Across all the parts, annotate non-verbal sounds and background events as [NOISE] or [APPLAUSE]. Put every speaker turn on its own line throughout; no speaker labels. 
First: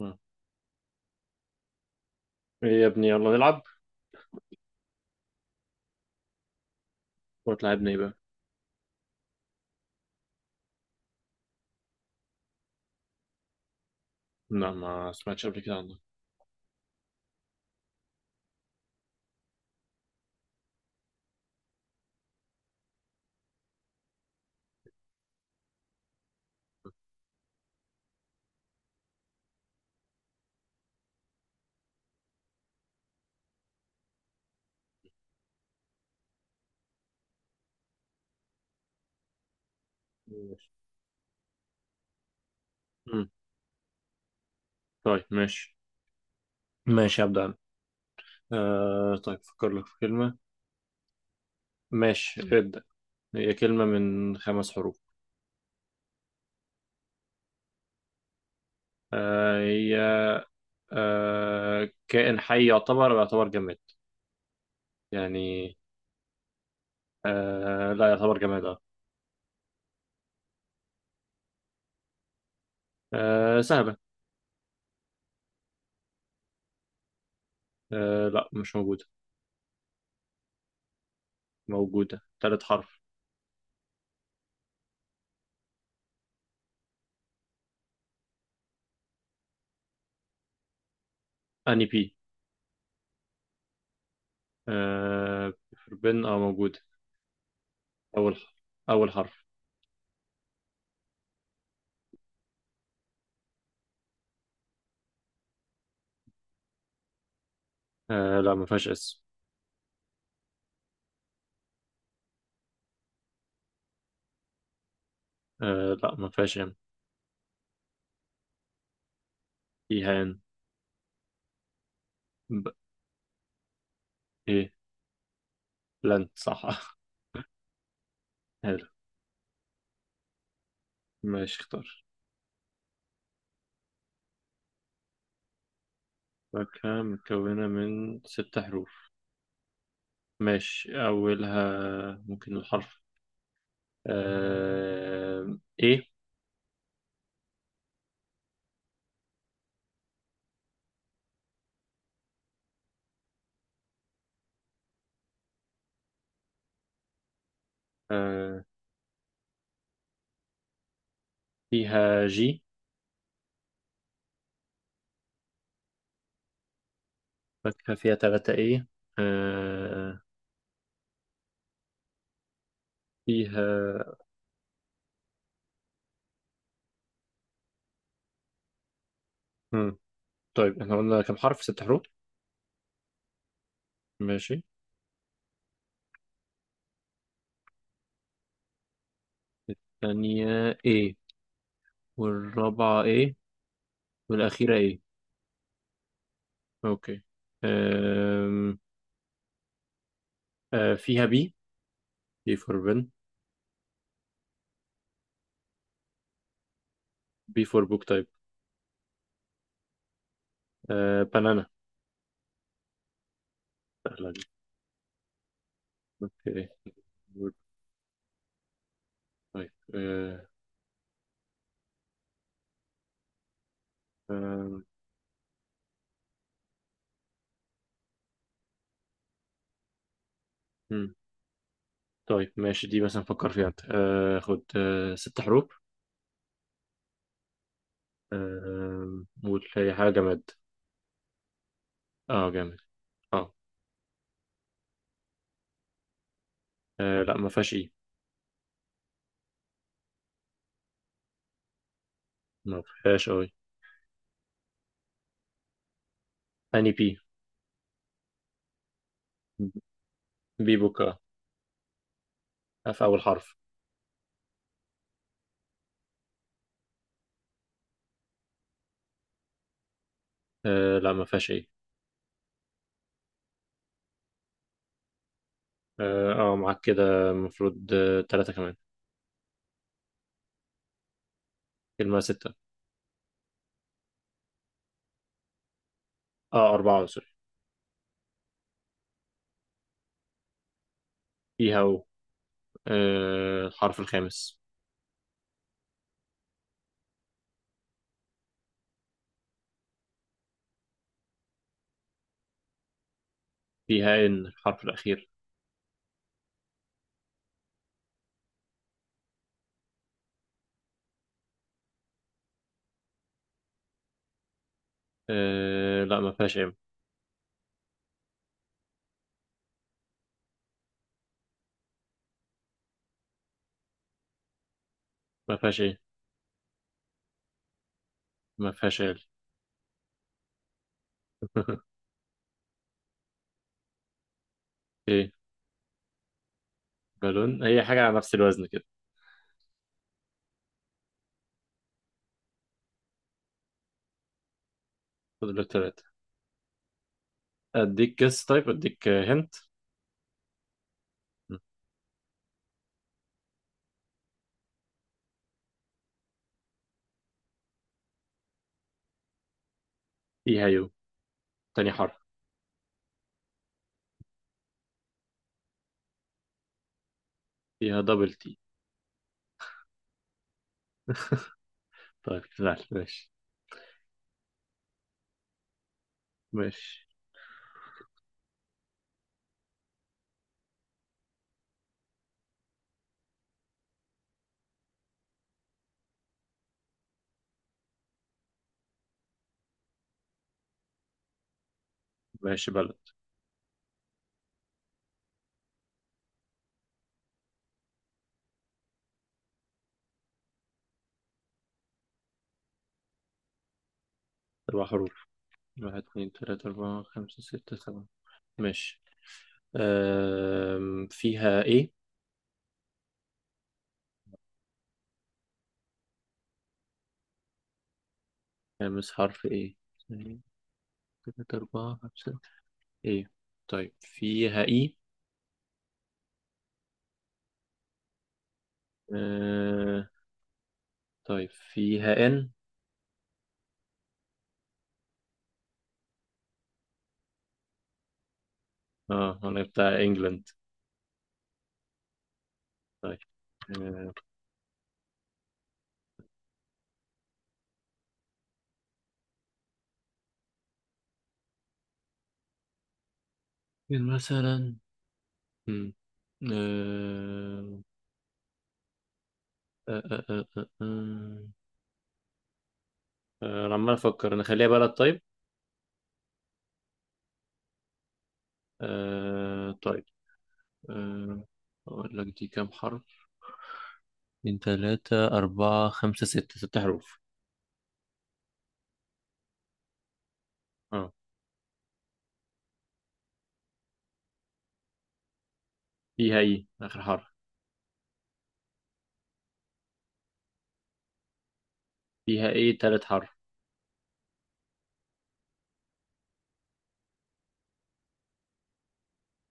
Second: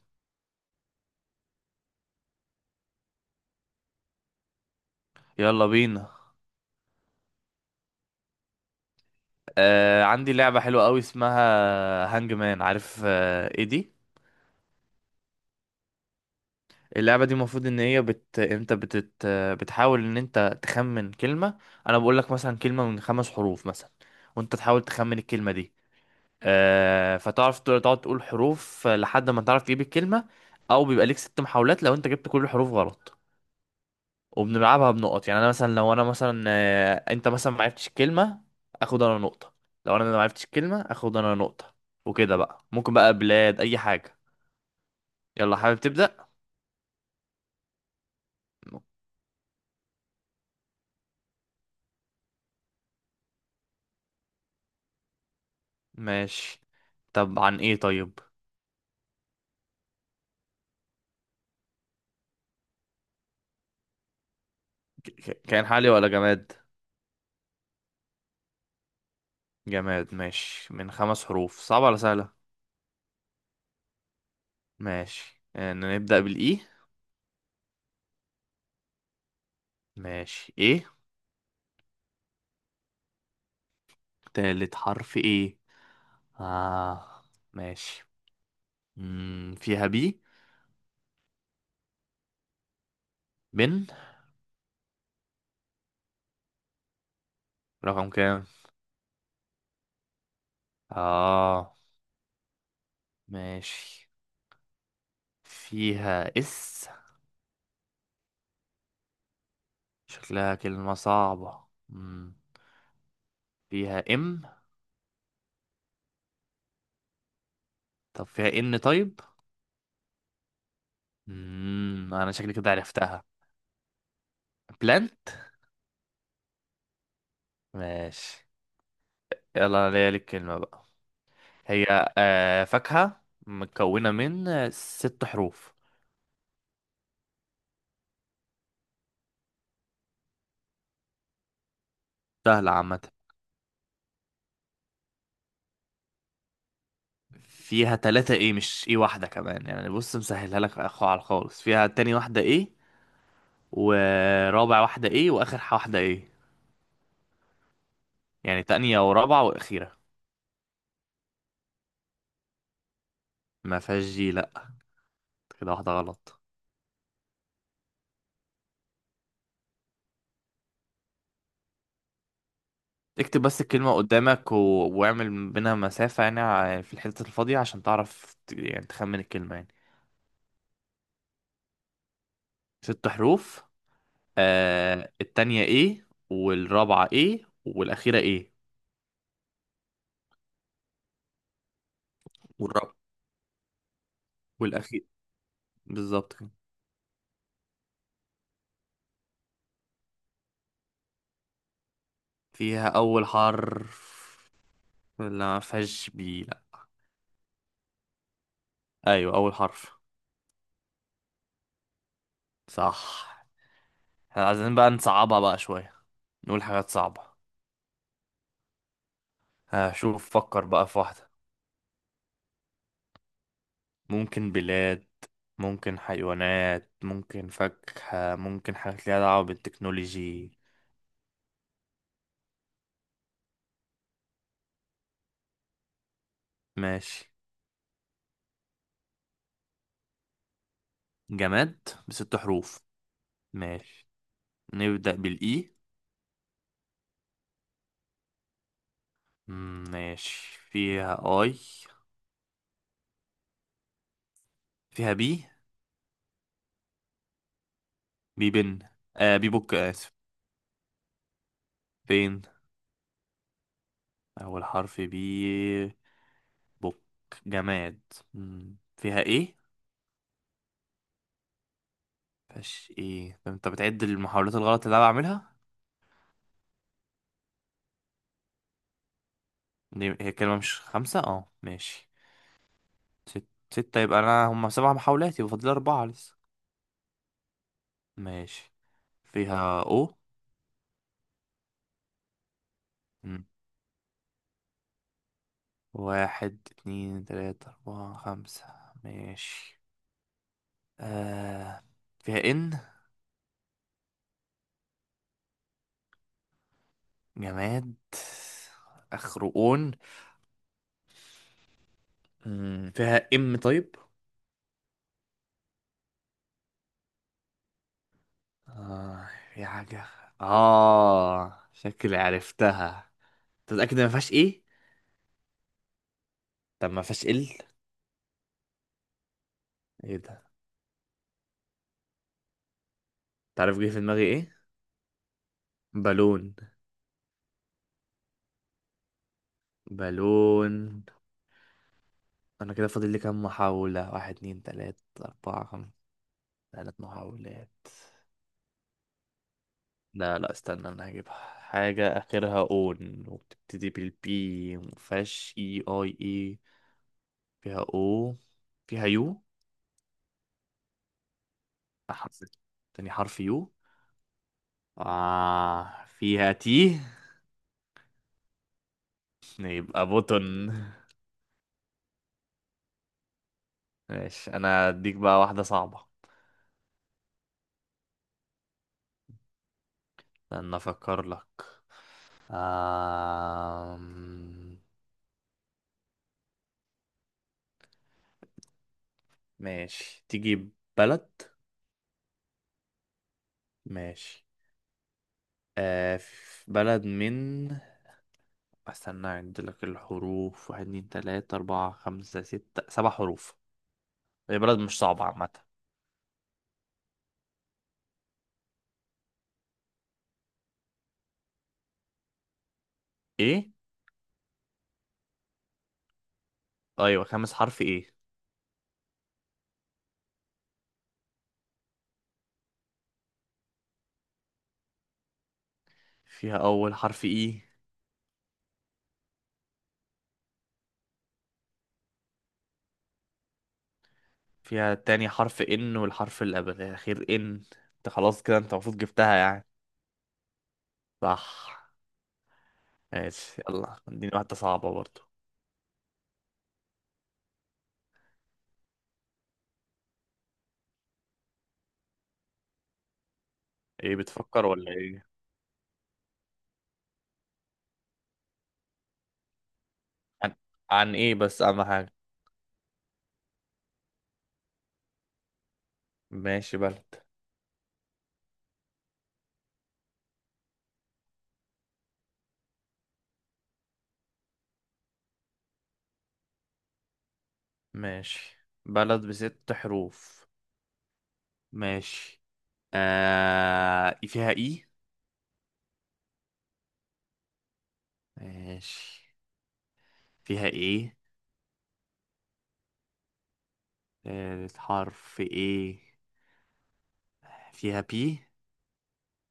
مم. ايه يا ابني، يلا نلعب.
يلا بينا.
ولا تلعبنا ايه بقى؟
عندي لعبة حلوة قوي اسمها هانج مان. عارف ايه دي؟
لا، ما سمعتش قبل كده عنه.
اللعبة دي المفروض ان هي بت... انت بتت... آه، بتحاول ان انت تخمن كلمة. انا بقول لك مثلا كلمة من خمس حروف مثلا، وانت تحاول تخمن الكلمة دي. فتعرف تقعد تقول حروف لحد ما تعرف تجيب الكلمة. او بيبقى ليك ست محاولات لو انت جبت كل الحروف غلط. وبنلعبها بنقط. يعني انا مثلا لو انا مثلا آه، انت مثلا ما عرفتش الكلمه، اخد انا نقطه. لو انا ما عرفتش
ماشي.
الكلمه اخد انا نقطه. وكده بقى ممكن بقى
مم.
بلاد اي حاجه.
طيب.
يلا،
ماشي.
حابب تبدا؟
ماشي، ابدا انا. طيب، فكر لك في كلمة. ماشي. مم. ابدا. هي كلمة من 5 حروف.
ماشي. طب عن ايه طيب؟
هي كائن حي، يعتبر أو يعتبر جماد.
كائن
يعني
حالي ولا جماد؟
لا، يعتبر جماد. اه.
جماد. ماشي، من خمس حروف، صعبه ولا سهله؟
سهلة.
ماشي. نبدا بالاي.
لا، مش موجودة.
ماشي، ايه؟
موجودة تالت حرف.
تالت حرف ايه؟ اه، ماشي. فيها بي.
اني بي.
بن.
آه بن. اه، موجودة.
رقم
اول
كام؟
حرف اول حرف.
اه، ماشي. فيها اس.
لا، ما فيهاش اس.
شكلها كلمة صعبة. فيها ام.
لا، ما فيهاش ام.
طب فيها ان طيب؟
ايهان.
انا شكلي
ب...
كده عرفتها.
ايه.
بلانت.
لن، صح.
ماشي،
[LAUGHS] حلو.
يلا انا ليا لك كلمة بقى.
ماشي، اختار.
هي فاكهة مكونة من ست حروف.
فاكهة مكونة من 6 حروف. ماشي، أولها ممكن
سهلة
الحرف.
عامة.
آه... إيه.
فيها تلاتة ايه، مش ايه واحدة كمان. يعني بص مسهلها لك على خالص، فيها تاني واحدة ايه، ورابع واحدة ايه، واخر واحدة ايه. يعني
آه...
تانية ورابعة واخيرة.
فيها جي.
ما فيهاش جي، لا. كده واحدة غلط.
فاكهة فيها تلاتة إيه. آه...
اكتب بس الكلمة
فيها.
قدامك واعمل بينها مسافة. يعني في الحتة الفاضية عشان تعرف يعني تخمن الكلمة يعني.
مم. طيب، احنا قلنا كم حرف؟ 6 حروف.
ست حروف.
ماشي.
التانية ايه، والرابعة ايه، والأخيرة ايه.
الثانية إيه،
والرابعة،
والرابعة إيه، والأخيرة إيه.
والأخير. بالظبط كده.
أوكي. آم... فيها بي دي
فيها
فور.
أول حرف؟ لا، مفيهاش بي، لا.
بي فور بوك تايب.
أيوة، أول حرف.
بنانا.
صح.
سهلة دي.
احنا عايزين بقى نصعبها بقى شوية. نقول
اوكي.
حاجات صعبة.
بوك تايب.
هشوف
آه.
فكر بقى في واحدة. ممكن
آه.
بلاد، ممكن حيوانات، ممكن فاكهة، ممكن حاجات ليها دعوة بالتكنولوجي.
مم. طيب، ماشي. دي مثلا فكر فيها انت. خد 6 حروف.
ماشي.
قول، هي حاجة جماد.
جماد بست
اه، جامد.
حروف؟
اه.
ماشي. نبدأ بالإي.
لا، ما فيهاش اي.
ماشي، فيها آي؟
ما فيهاش اي.
فيها بي.
اني بي.
بي بن. بي بوك، آسف،
بي بوك. اه.
بين.
في اول حرف.
أول حرف. بي بوك. جماد. فيها إيه؟
لا، ما فيهاش اي.
فيهاش إيه؟ طب أنت بتعد المحاولات الغلط اللي أنا بعملها؟
اه. معاك كده. المفروض تلاتة كمان.
هي كلمة مش خمسة، اه، ماشي.
كلمة ستة.
ست. ستة، يبقى أنا هما سبع محاولات، يبقى فاضل أربعة لسه.
اه، أربعة، سوري.
ماشي، فيها أو؟
فيها او.
مم.
الحرف الخامس.
واحد، اتنين، تلاتة، أربعة، خمسة. ماشي. آه. فيها إن؟
فيها ان الحرف الأخير.
جماد آخره أون. فيها إم طيب.
لا، ما فيهاش ايه.
آه. في حاجة. شكلي عرفتها. تتأكد ما فيهاش إيه؟
ما فيهاش ايه.
طب ما فيهاش إل؟
ما فيهاش ايه.
إيه ده؟
[LAUGHS]
تعرف جه في دماغي إيه؟
ايه؟
بالون.
بالون. هي حاجة على نفس الوزن كده.
بالون، انا كده فاضل لي كام محاولة؟ واحد، اتنين، تلاتة،
فاضل
اربعة،
لك
خمسة.
تلاتة.
تلات محاولات.
اديك جس، طيب اديك هنت.
لا، لا، استنى، انا هجيبها. حاجة اخرها اون وبتبتدي بالبي، مفيهاش اي. فيها او، فيها يو.
فيها يو. تاني حرف.
حرف. تاني حرف يو. فيها تي.
فيها دبل تي.
يبقى بوتن.
طيب، لا. ماشي.
ماشي، انا اديك بقى واحدة صعبة.
ماشي.
استنى افكر لك. آه ماشي، تيجي. بلد.
ماشي. بلد.
ماشي. آه في بلد من استنى عند لك الحروف، واحد، اتنين، تلاتة، أربعة، خمسة، ستة. سبع حروف. هي بلد
أربع
مش صعبة
حروف
عامة.
واحد، اتنين، تلاتة، أربعة، خمسة، ستة، سبعة. ماشي. فيها ايه؟
ايه؟ أيوة، خامس حرف ايه؟
خامس حرف. ايه اتنين، تلاتة، أربعة، خمسة. ايه. طيب، فيها اي.
فيها أول حرف ايه؟
أه... طيب، فيها ان.
فيها تاني حرف ان، والحرف اللي قبل الأخير ان. انت خلاص كده، انت المفروض جبتها
اه، انا
يعني.
بتاع انجلند.
صح.
طيب.
ماشي، يلا
آه،
اديني واحدة صعبة برضو.
مين
ايه، بتفكر
مثلا؟
ولا ايه؟
مم. آه، آه، آه، آه،
عن,
آه،
عن ايه
آه.
بس أهم حاجة؟
انا عمال افكر، نخليها بلد طيب.
ماشي، بلد.
طيب. آه، اقول لك دي كام حرف. من ثلاثة، أربعة، خمسة، ستة، 6 حروف.
ماشي، بلد بست حروف؟
اه.
ماشي. فيها اي.
فيها ايه اخر حرف.
ماشي، فيها ايه.
فيها ايه تالت حرف.
الحرف ايه. فيها بي.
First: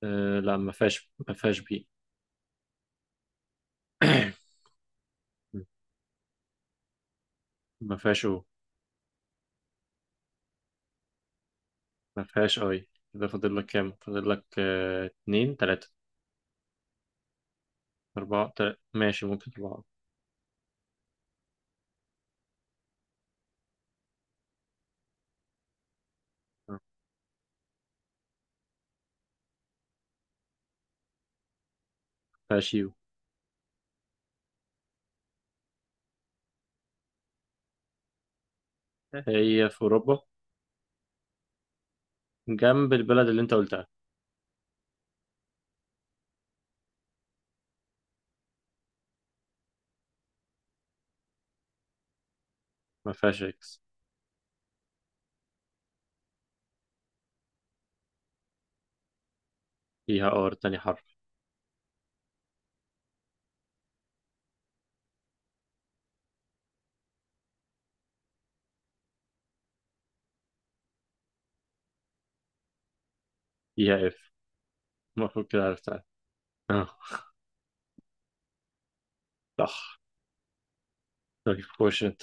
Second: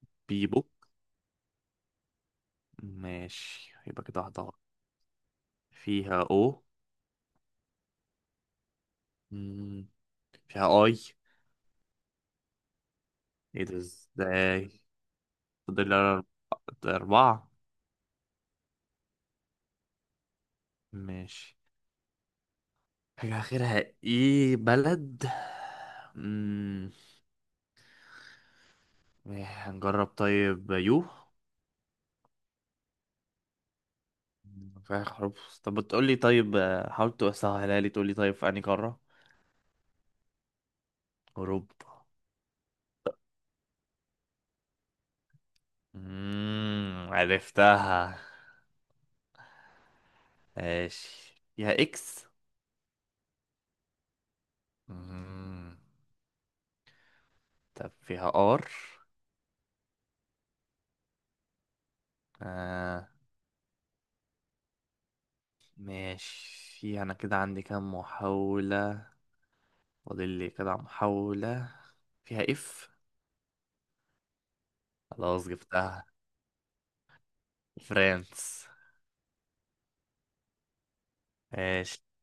بي
لا،
بوك.
ما فيهاش بي.
ماشي، يبقى كده واحدة
[COUGHS]
غلط. فيها او.
ما فيهاش او.
مم، فيها اي.
ما فيهاش اي. كده فاضل
ايه
لك
ده
كام؟ فاضل لك
ازاي؟
اتنين، تلاتة،
فاضل لي اربعة.
أربعة. تلاتة. ماشي، ممكن أربعة.
ماشي. حاجة اخرها ايه بلد. مم، إيه، هنجرب طيب يو.
فاشيو.
فيها حروف. طب بتقولي طيب، حاول تسهلها لي، تقولي طيب في انهي قارة.
هي في أوروبا،
اوروبا.
جنب البلد اللي أنت قلتها.
عرفتها. ماشي، فيها اكس.
ما فيهاش إكس.
امم طب فيها ار.
فيها آر تاني حرف.
آه ماشي. انا كده عندي كام محاولة؟ فاضل لي كده محاولة. فيها اف.
فيها إف. المفروض
خلاص
كده عرفتها.
جبتها.
أه،
فرانس.
صح. طيب،
ماشي،
خش أنت.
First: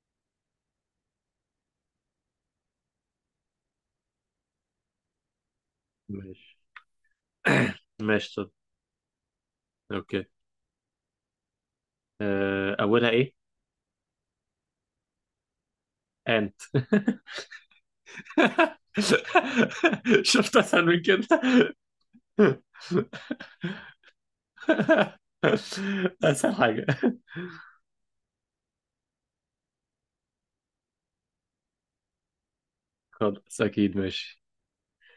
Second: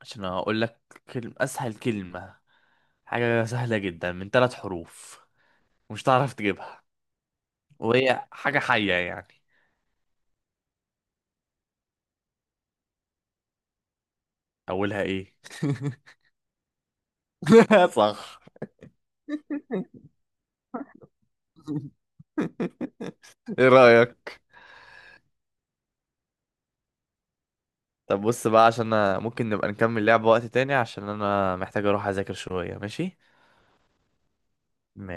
عشان اقول لك كلمة، اسهل كلمة، حاجة سهلة جدا من ثلاث حروف، مش تعرف
ماشي.
تجيبها.
[COUGHS]
وهي
ماشي. طب
حاجة حية يعني.
أوكي. أه، أولها إيه؟
اولها ايه؟
أنت.
[LAUGHS] صح.
[LAUGHS] شفت أسهل من كده؟
[LAUGHS] ايه رأيك؟
[LAUGHS] أسهل حاجة.
طب بص بقى، عشان أنا ممكن نبقى نكمل لعبة وقت تاني، عشان انا محتاج اروح اذاكر شوية. ماشي؟
خلاص، أكيد. ماشي.